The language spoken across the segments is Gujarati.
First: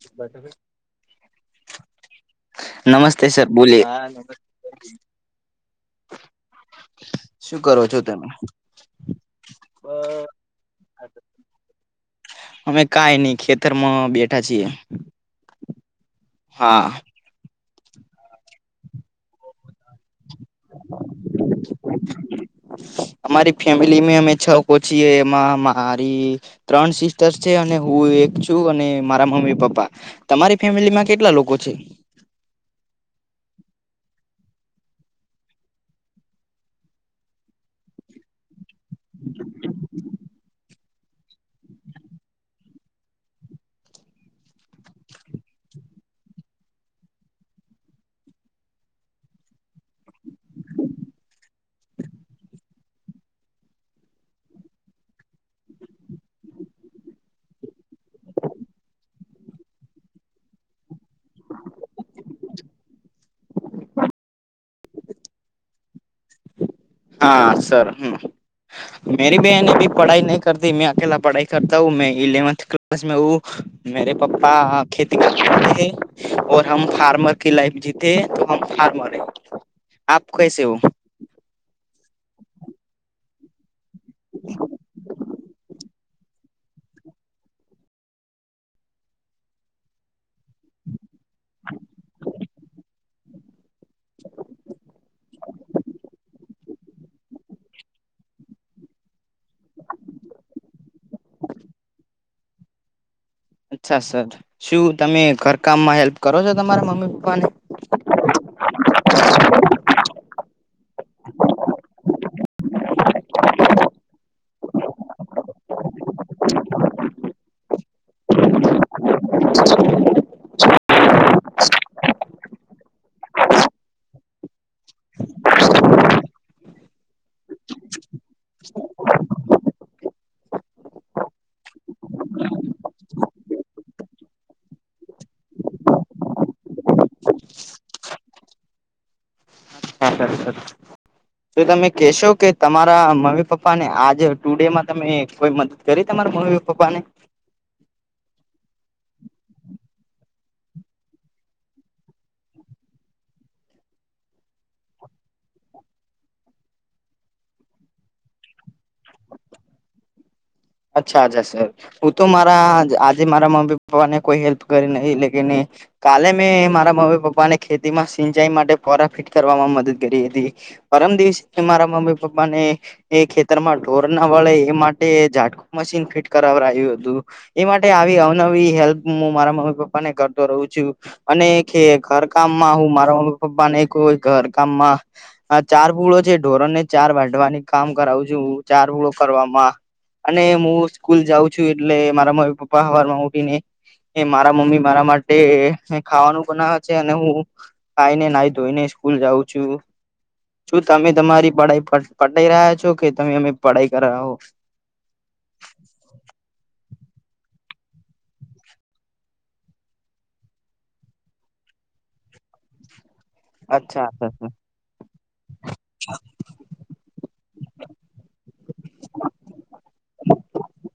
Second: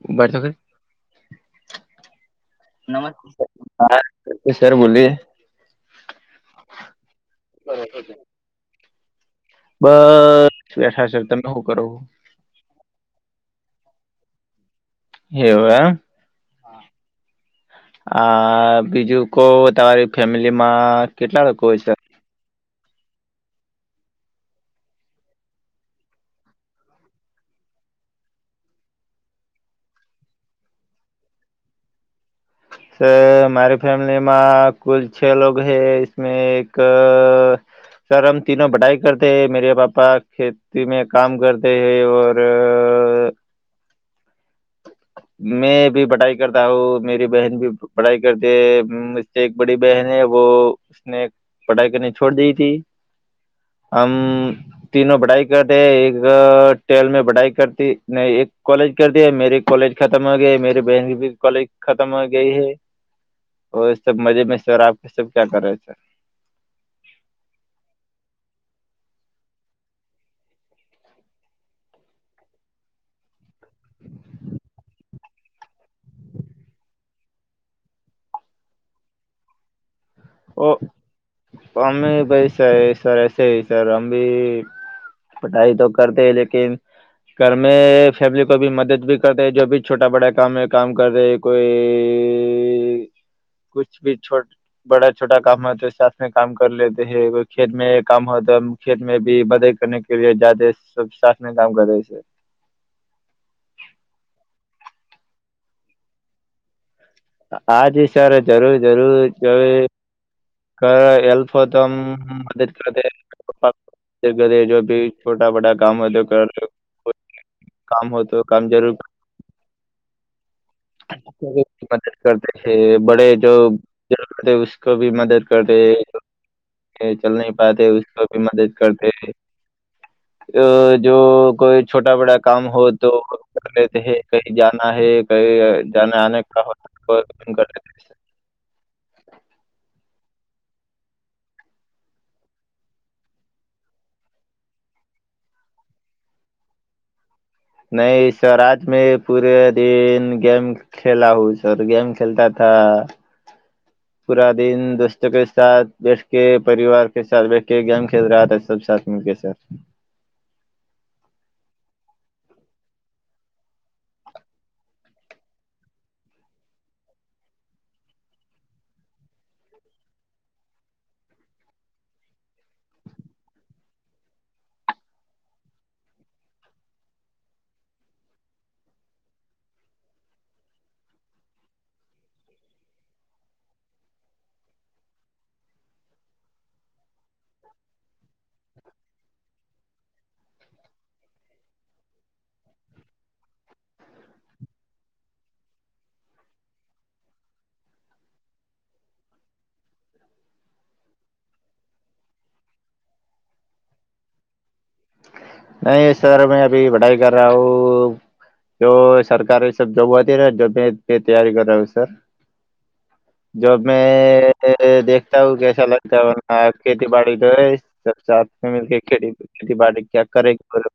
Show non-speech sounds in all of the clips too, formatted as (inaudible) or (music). (unintelligible) નમસ્તે સર બોલીએ સર બોલીએ. શું કરો છો તમે? બસ બેઠા છે. તમે હું કરો? અમે કાઈ ન ખેતરમાં બેઠા છીએ. એવું એમ. હા આ બીજું કો તમારી. (inaudible) ફેમિલીમાં કેટલા લોકો હોય છે. (unintelligible) અમારી ફેમિલી અમે છ કો છીએ એમાં મારી. ત્રણ સિસ્ટર છે. અને હું એક છું. અને મારા મમ્મી પપ્પા. તમારી ફેમિલી માં કેટલા લોકો છે? સર મારી ફેમલીમાં કુલ છ લોગ હૈ. મે એક. સર હમ તીનો બઢાાઈ કરતેે. મેરે પાપા ખેત ખેતી મે કામ કરતે હૈ ઓર મેં ભી બટાઈ કરતા હું. મેરી બહેન ભી. પઢાઈ કરતે હૈ. એક બડી બહેન હૈ વો ઉસને. પઢાઈ કરની છોડ દી થી. હમ તીનો પઢાઈ કરતી હે એક ટ્વેલ રી મે પઢાઈ કરતી ન એક કોલેજ કરતી મેરે કોલેજ ખતમ હો ગયા મેરી બહેન કોલેજ ખતમ હો ગઈ હૈ. ઓ સબ મજેમાં સર આપ સબ ક્યા કરે રહે છે. હા સર હમ. મેરી બહેન બી પઢાઈ નહી કરતી મેં અકેલા પઢાઈ કરતા હું મે ઇલેવન્થ ક્લાસ મે હું મેરે પપ્પા ખેતી કરતે હૈ ઔર હમ ફાર્મર કે લાઈફ જીતેૈ હે તો હમ ફાર્મર હૈ. આપ કસે હો. હમ ભૈસ સર એસ હ સર હમ ભી પઢાઈ તો કરતે લેકિન. ઘર મે ફેમલી કોભી મદદ ભી કરતે હે જો ભી છોટા બડા કામ કામ કરે. કોઈ કુછ ભી છોટ છોટા કામ હો તો સાથ મે કામ કર લેતે હે કોઈ ખેતમાં કામ હો તો ખેતમે બી મદદ કે લિએ જાતે થે સબ સાથ મેં કામ કરે છે. અચ્છા સર શું તમે ઘરકામમાં હેલ્પ કરો છો તમારા મમ્મી પપ્પાને. હાજ સર જરૂર જરૂર જો. કર હેલ્પ હો તો મદદ કરતે હૈ. ઘરે જો ભી છોટા બડા કામ હોય તો કર. કામ હો તો કામ જરૂર મદદ કર છે બડે જો. જરૂર પડે ઉસકો ભી મદદ કરતે. ચલ નહી પાતે ઉસકો ભી મદદ કરતે હે. તો જો કોઈ છોટા બડા કામ હો તો કર લે તે હે કહી જાના હે કહી જાને આને કા હો હ કર હા હા સર. હ (unintelligible) તો તમે કહેશો કે તમારા મમ્મી પપ્પા ને આજે ટુડે માં તમને કોઈ મદદ કરી તમાર મમ્મી પપા ને નહી સર આજ મે પૂરે દિન ગેમ ખેલા હુ સર ગેમ ખેલતા થા પૂરા દિન દોસ્તો કે સાથ બેઠ કે પરિવાર કે સા બેઠકે ગેમ ખેલ રહા સબકે સાથ સર અચ્છા અચ્છા સર હું તો મારા આજે મારા મમ્મી પપ્પાને કોઈ હેલ્પ કરી નહીં લેકિન કાલે મેં મારા મમ્મી પપ્પા ને ખેતીમાં સિંચાઈ માટે પોરા ફિટ કરવામાં મદદ કરી હતી. પરમ દિવસે મારા મમ્મી પપ્પા ને એ ખેતરમાં ઢોર ના વળે એ માટે જ મશીન ફિટ કરાવડાવ્યું તું. એ માટે આવી અવનવી હેલ્પ હું મારા મમ્મી પપ્પાને કરતો રહું છું. અને ઘર કામમાં હું મારા મમ્મી પપ્પા નેહ ઘર કામમાં હા ચાર પૂળો છે ઢોરોને ચાર વાઢવાની કામ કરાવું છું ચાર પૂળો કરવામાં અને હું સ્કૂલ જાઉં છું એટલે મારા મમ્મી પપ્પા હવાર માં ઉઠી ને એ મારા મમ્મી મારા માટે ખાવાનું બનાવે છે અને હું ખાઈ ને નાહી ધોઈ ને સ્કૂલ જાઉં છું. શું તમે તમારી પઢાઈ પટાઈ રહ્યા છો કે તમે અમે પઢાઈ કરવો નહી સર મે અભી પઢાઈ કર રહા હું. તો સરકાર એ સબ જોબ હતી ને જો મે તૈયારી કર રહી સર. જોબ મે અચ્છા એ દેખાયુ કે ખેતીવાડી તો હે સ સા મ કે ખેતી (unintelligible)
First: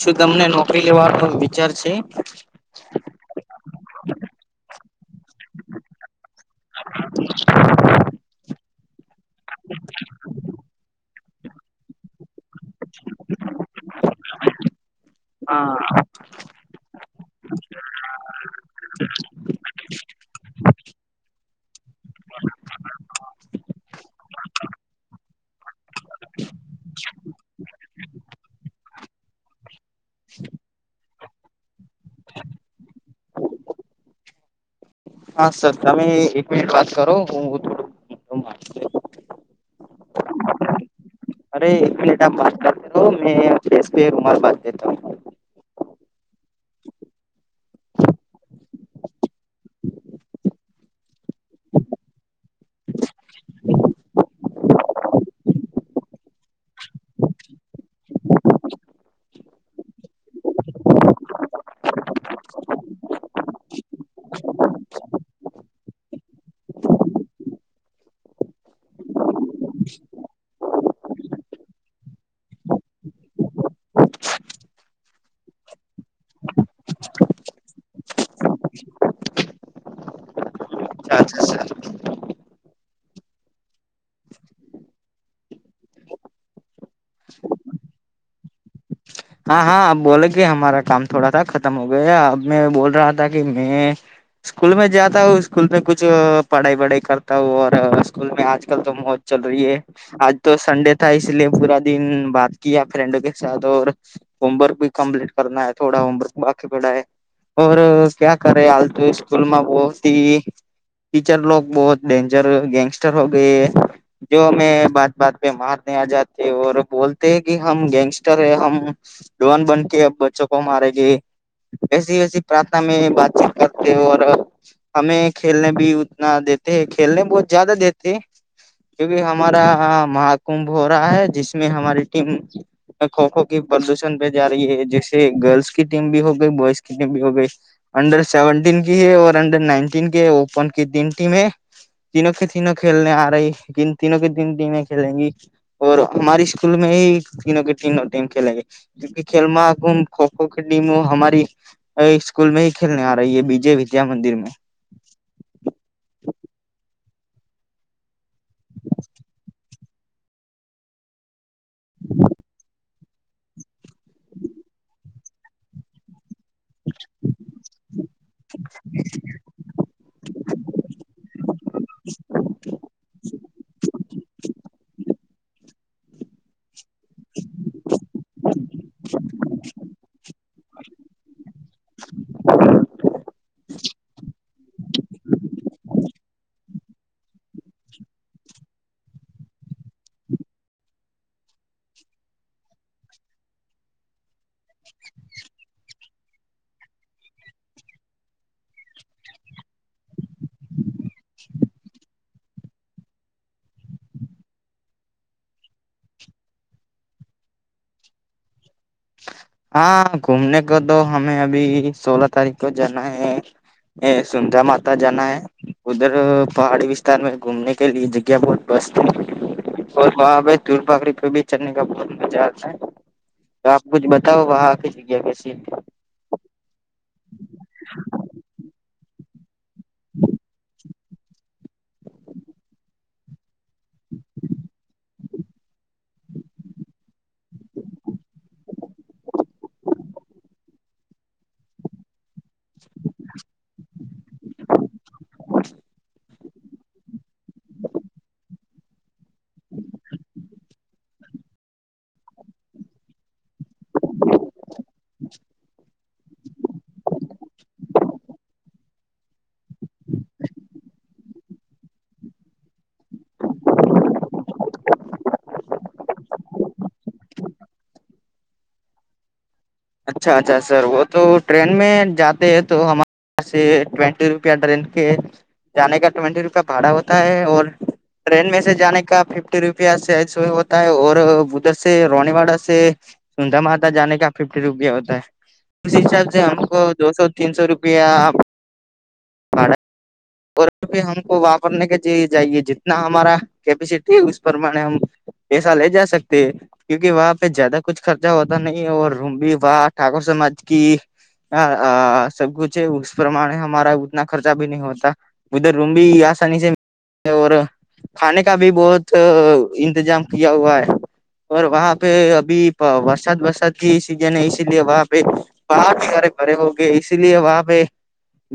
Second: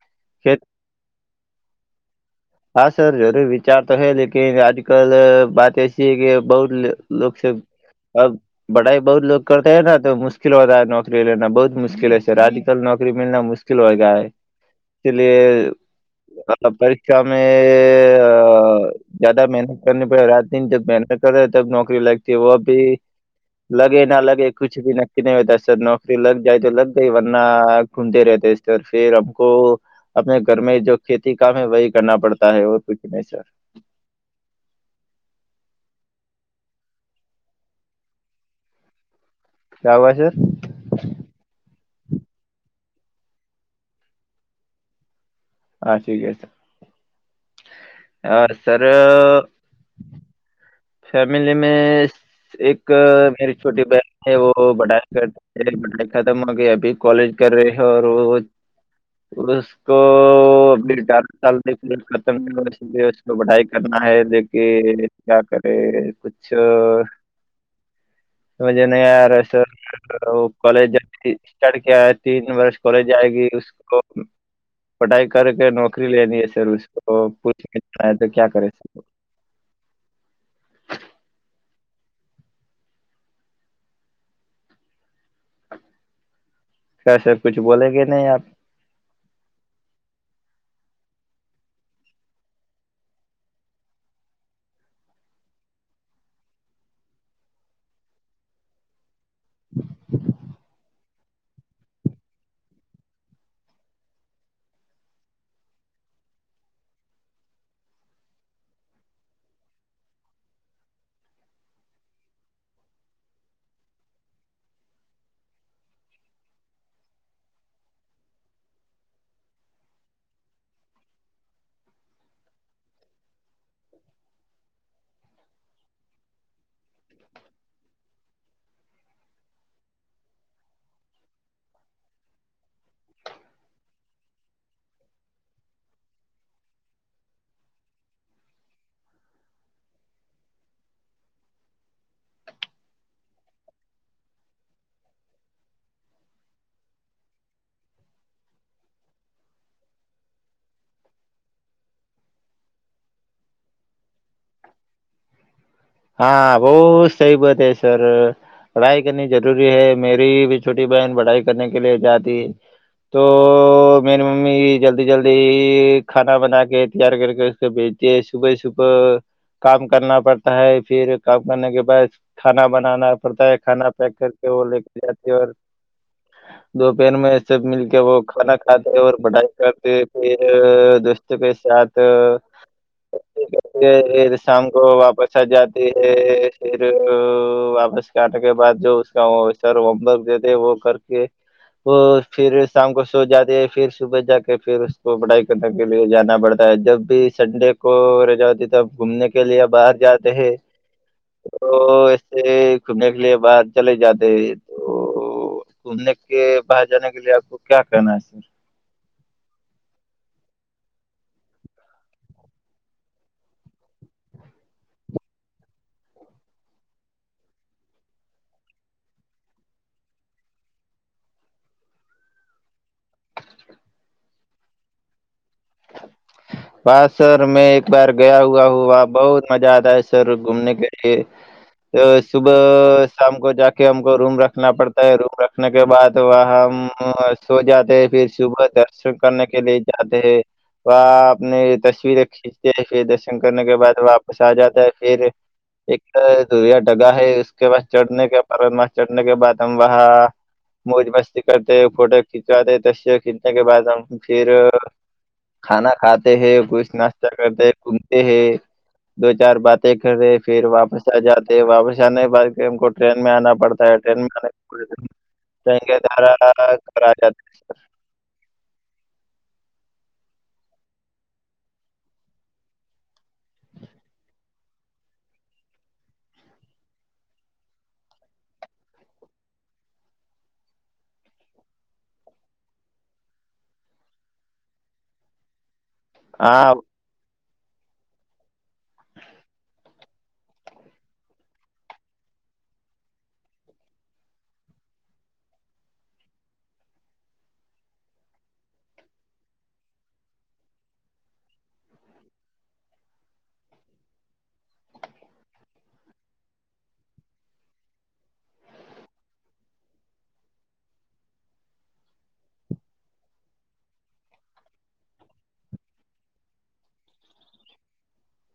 શું તમને નોકરી લેવા તો વિચાર છે? હા સર જરૂર વિચાર તો હૈ લકિ આજ કલ બાત એસી હૈ કે બહુ લોકોસ અ પડાઈ બહુત લોગ કરતે ને તો મુશ્કલ હોતા નોકરી લેના બહુત મુશ્કેલ હ સર આજ કલ નોકરી મિલના મુશ્ક હા (unintelligible) અ જ્યાદા મહેનત કરની પડે રાત દિન જ મહેનત કર તબ નોકરી લગતી વી લગે ના લગે કુછ ભી નક્કી નહીતા સર નોકરી લગ જાય તો લગ ગઈ વરના ઘૂમતે રહેતે ફેર આપકો આપને ઘરમે જો ખેતી કામ હ વહી કરના પડતા હે ઓર કુછ નહી સર હા સર તમે એક મિનિટ વાત કરો હું થોડું (inaudible) (unintelligible) હા ઠીક હે. હ સર- ફેમલી મે એક મેરી છોટી બહેન હ ખાતમ હો કે અભી કોલેજ કર ર હો ઉસકો (unintelligible) (unintelligible) (inaudible) કોલેજ સ્ટાર્ટ તીન વર્ષ કોલેજ આયગ પઢાઈ કર કે નોકરી લેની છે સર પૂછ તો ક્યા કરે? અચ્છા સરા કયા કુછ બોલેગે નહીં આપ? હા હા અ બોલે ગે હમાારા કામ થોડા થા ખતમ હો ગયા અ મેં બોલ રહા કે મેં સ્કૂલ મે જતા હું સ્કૂલ મે કુછ પઢાઈ વઢાઈ કરતા હું સ્કૂલ મે આજ કલ તો મો ચલ રહી હે આજ તો સંડે થા ઈસલિય પૂરા દિન બાત કિયા ફ્રેન્ડો કે સા હોમવર્ક ભી કમ્પ્લીટ કરના થોડા હોમવર્ક બાકી પડા ઓ ક્યા કરે હાલ તો સ્કૂલમાં બહતી ટીચર લ બહુત ડેન્જર ગેંગસ્ટર હો ગયે હૈ. જો હમે બાત બાત પે માારને આજતે ઓ બોલતે કે હમ ગેંગસ્ટર હૈ હમ ડોન બન કે બચ્ચો કો મારે છે એસી વૈસી પ્રાર્થના મે વાતચીત કરતે હો હમે ખેલને ભી ઉતના દે હૈ ખેલને બહુ જ્યાદા દતે કુકી હમાારા મહાકુંભ હો રા હૈ જીમે હ ટીમ ખો ખો કે પ્રદૂષણ પે જા રહી હ જૈસે ગર્લ્સ ક ટીમ ભી હો ગઈ બોયઝ ક ટીમ ભી હો ગઈ અંડર સેવન્ટીન ક હૈર અંડર નાઇનટીન કે ઓપન કે તીન ટીમ હૈ તિન કે તિન ખેલને આ રહી લન તીન કે દિ દિને ખેલગી ઓર હમારી સ્કૂલ મે તી કે તીન ટીમ ખેલેગ જો ખેલમાહા કુંભ ખો ખો કે ટીમ હો હમારી એક સ્કૂલ મે ખેલને આ રહી હૈ બીજે વિદ્યા મંદિર મે હા બહુ સહી બતાયા સર પઢાઈ કરની જરૂરી હે મેરી ભ છોટી બહેન પડાઈ લ કરને કે લિયે જતી તો મેરી મમ્મી જલ્દી જલ્દી ખાના બના કે તૈયાર કર ભજતી સુબહ સુબ કામ કરના પડતા હૈ ફિર કામ કરને કે બાદ ખાના બનાના પડતા હે ખાના પેક કર લેકે જતી દપહેર મે સબ મી કે વ ખા ખાતે બઢાઈ કરતે દોસ્તો કે સા તો શામ કો વાપસ સજાતી હૈ ફર વાપસ ખાને કે બાદ જો વો ઉસકા વો સર હોમવર્ક દેતે હે વો કરતી હે ફીર શામ કો સોજાતી ફિર સુબ જાકે ફીર ઉસકો પઢાઈ કરવા કરને કે લ્યે જાના પડતા જબ ભી સંડે કો રજા હોતી તબ ઘૂમને કે લે બહાર જા (unintelligible) ઘૂમને કે લ્યે બહાર ચલે જતે તો તો ઘૂમને કે બહર જાને કે લે આપકો ક્યા કરના હે સર હા ઘૂમને કો તો હમે અભી સોલા તારીખ કો જાના હૈ એ સુંંધા માતા જાના હૈ ઉધર પહાડી વિસ્તાર મે ઘૂમને કે લ્યે જગ્યા બહુ મસ્ત હે ઓર વહા પે ધૂલપાકડી પે ભી ચઢને કા બહુત મજા આતા હે તો આપ કુછ બતાવો વહા કી જગ્યા કેસી હે વાહ સર મેં એક બાર ગયા હુઆ હું વહા બહુત મજા આતા હૈ સર ઘૂમને કે એ સુબ શામ કો જાકે હમકો રૂમ રખના પડતા હે રૂમ રખ રખને કે બાદ વહા હમ સો જાતે ફીર સુબહ દર્શન કરને કે લિયે જાતે હૈ વા આપને તસ્વીરે ખીચતે હે ફિર દર્શન કરને કે બા વાપસ આ જાતે હે ફેર એક સૂર્યા ડગા હૈ ઉસકે બાદ ચઢને કે પર ચઢને કે બાદ હમ વહા મોજ મસ્તી કરતે ફોટો ખીચવાતે તસવીર ખીચને કે બા હમ ફિર (inaudible) ખાના ખાતે હૈ કુછ નાસ્તા કરતે હે ઘૂમતે હૈ દો ચાર બાતે કરે ફીર વાપસ આ જાતે વાપસ આને કે બાદ ફિર હમકો ટ્રેનમાં આના પડતા ટ્રેન ટ દ્વારા ઘ અચ્છા અચ્છા સર વ તો ટ્રેન મે જાતે હ તો વ્હાસે ટ્વેન્ટી રૂપિયા ટ્રેન કે જાને કા ટ્વેન્ટટી રૂપિયા ભાડા હોતા હે ટ્રેન મેસે જાને કા ફિફ્ટી રૂપિયા (unintelligible) સે હોતા હે ઓર ઉધરસે રોનીવાડા સે સુુંંધા માતા જાનેકા ફિફ્ટી રૂપિયા હોતા હે ઉસી હિસાબ સે હમકો દોસો તીનસો રૂપિયા આપ ભાડા ઓર વ્હાપે હમકો વાપરને કે જે ચાહિયે જીતના હમારા કેપેસિટી હે ઉસ પ્રમાણે આમ પૈસા લે જા સકતે હ ક્યુકી વ્હા પે જ્યાદા કુછ ખર્ચા હોતા નહીં (unintelligible) સબકુછ હે પ્રમાણે હમારા ઉતના ખર્ચા ભી નહી હોતા. ઉધર રૂમ ભી આસની ખાને કા ભી બહુત ઇંતજામ કીયા હુવા હૈ પર વહં પે અભી વરસાદ વરસાદ સીજન યે વાહ પે બહારે ભરે હોગે વહ પે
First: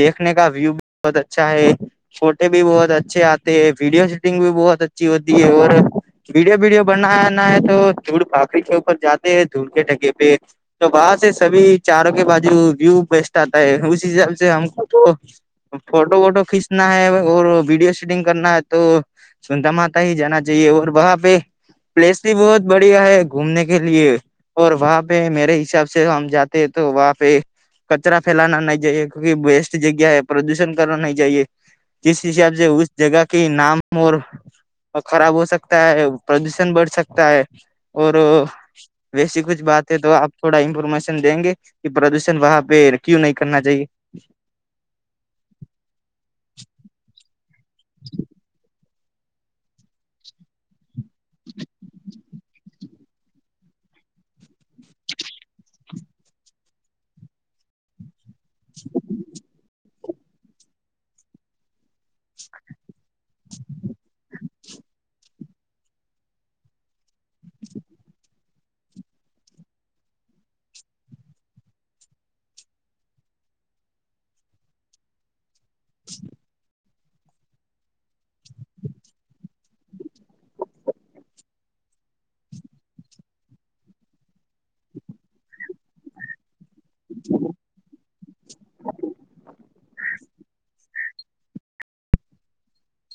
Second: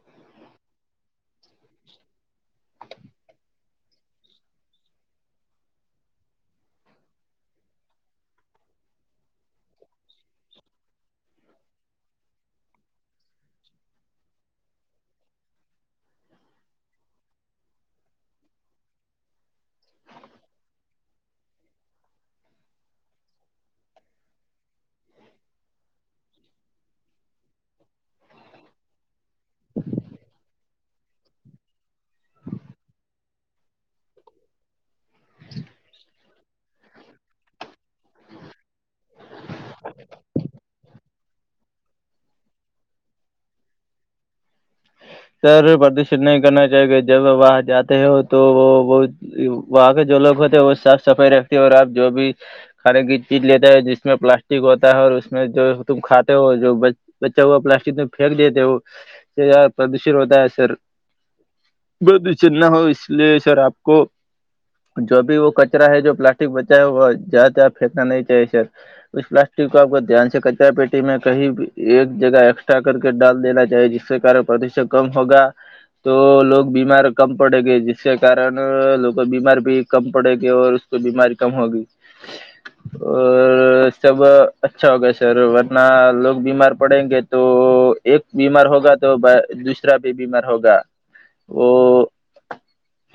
દેખને કા વ્યુ બહુંત અચ્છા હૈ. ફોટો ભી બહુત અચ્છે આતે હ વિડિયો શૂટિંગ ભી બહુત અચ્છી હોતી ઓર ભીડિયો વીડિયો બનના ના તો ધૂળ ભાપરી કે ઉપર જાતે હ ધૂળ કે ઢગ કે પે. તો વાહ સી ચારો કે બાજુ વ્યુ બેસ્ટસ્ટ આતા (unintelligible) હિસાબમ ફોટો વોટો ખીંચના હ વિડિયો શૂટિંગ કરના હ તો સુુંતાર માતા હ જાના ચાહીએ વહા પે પ્લેસ બહુત બડિયા હૈ ઘૂમને કે લી એ ઓર મેરે હિસાબે હમ જાતે તો વાપે કચરા ફેલના નહી જઈએ ક બેસ્ટસ્ટ જગ્યા હૈ પ્રદૂષણ કરના નહી જઈએ. જ હિસાબ ઉસ જગહ કે નામ ઓર ખરાબ હો સકતા હ પ્રદૂષણ બઢ સકતા હૈ ઓર વેસી કુછ બાત તો આપ થોડા ઇન્ફોર્મેશન દેગે કે પ્રદૂષણ વહ પે ક્યુ નહી કરના ચાઇએ? સર પ્રદર્શિત નહી કરના ચા કે જબ વાહ જાતે હો તો બહુત વહં કે (unintelligible) હોતે વ સાફ સફાઈ રખતી આપ જો ભી ખાને ક ચીજ લેતા હ જીમે પ્લાસ્ટિક હોતા ઓર જો તુમ ખાતે હો જો બચ્ચા હુવા પ્લાસ્ટિક ફેંક દેતે હો પ્રદૂષિત હોતા સર પ્રદૂષિત ના હો સર આપકો જો ભી વો કચરા હૈ જો પ્લાસ્ટિક બચ્ચા હુંવા (unintelligible) ફેંકના નહી ચાઈએ સર પ્લાસ્ટિક કો આપ ધ્યાન છે કચરાપેટીમાં મે કહી એક જગા એકક્સ્ટ્રા કર ડાલ દેના ચાહીએ જિસસે કારણ પ્રતિષણ કમ હોગ તો લોક બીમાર કમ પડેગી જિસસે કારણ લોકો બીમારભી કમ પડેગે બીમારી કમ હોગી. ઓ સબ અચ્છા હોયા સર વરના લોગ બીમાર પડેગે તો એક બીમાર હોગા તો દુસરા ભી બીમાર હોગા વો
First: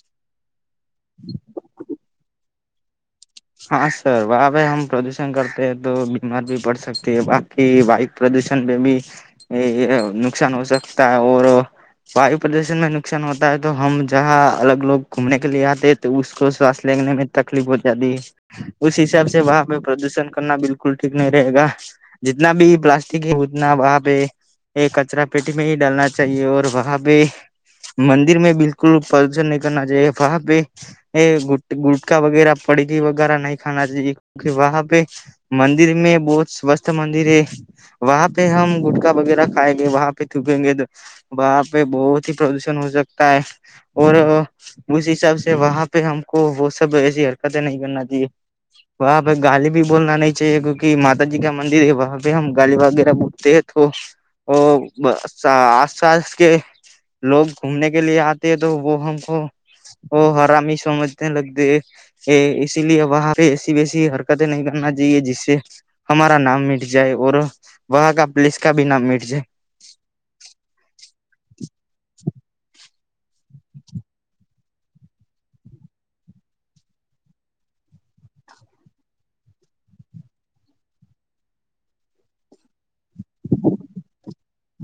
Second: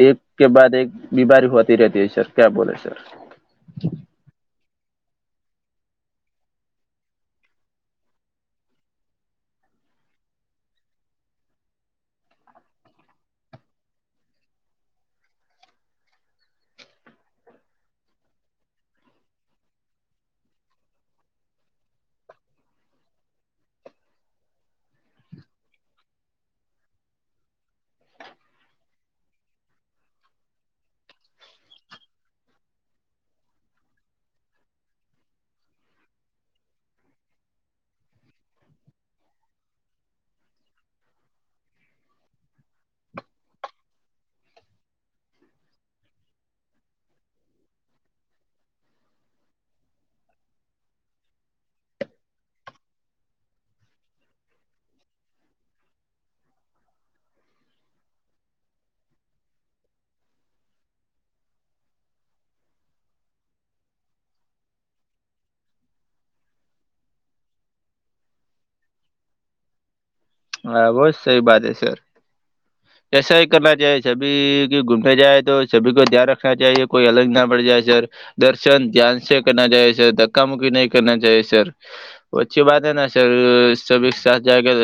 એક કે બાદ એક બીમારી હોતી રેહતી હ સર ક્યાં બોલે સર હા સર વાહ હમ પ્ર કરતે તો બીમારભી પડ સકતે હ બાકી વાયુ પ્રદૂષણભી એ નુકસાન હો સકતા ઓર વાયુ પ્રદૂષણમાં નુકસાન હોતા હ તો હમ જહા અલગ લોકો ઘૂમને કે લીએ આતે તો સ્વાસ્થ્ય લેને તકલીફ હો જતી હે હિસાબથી વહા પે પ્રદૂષણ કરના બિકુલ ઠીક નહી રહેગા. જીતના ભી પ્લાસ્ટિક હૈ ઉતના વહા પે એ કચરા પેટીમે હી ડાલના ચાહીએ ઓર વહાપે મંદિર મે બિલકુલ પ્રદૂષણ નહીં કરના ચાહીએ વાહપે એ ગુટ ગુટકા વગેરે પડકી (unintelligible) નહી ખાના (inaudible) વહાપે મંદિર મે બહુ સ્વસ્થ મંદિર હૈ. વહ પે હમ ગુટખા વગેરાહ ખાગે વહં પે થૂકગે તો વહા પે બહુત હી પ્રદુષણ હો સકતા હૈ. ઓઔ ઉસ હિસાબસે વહા પે હમકો વો સબ એસી હરકતે નહી કરના (inaudible) વહા પે ગાલી ભી બોલના નહી ચાહીએ કયુકી માતાજીકા મંદિર હૈ વહા પે હમ ગાલી વગેરે બોલતેે હે તો ઓર આસપાસ કે લોકો ઘૂમને કે લીયે આતેે તો વો હમકો ઓહ! હરામી સમજને લગદે એ ઈ ઈસી લીએ વહા પે એસી વેસી હરકતે નહી કરના ચાહીએ જિસસે. હમારા નામ મિટ જાય ઓર વહા કા પ્લેસ કાભી નામ મિટ જાય. હા વો સહી બાત હે સર. એસા હી કરના ચાહીએ સભીકો ઘુમને જાએ તો સભી કો ધ્યાન રખના ચાહીએ કોઈ અલગ ના પડ જાયે સર. દર્શન ધ્યાન સે કરના ચાહીએ સર ધક્કામુકી નહી કરના ચાહીએ સર. વો અચ્છી બાત હૈ ના સર સભી એક સાથ જાયેગે તો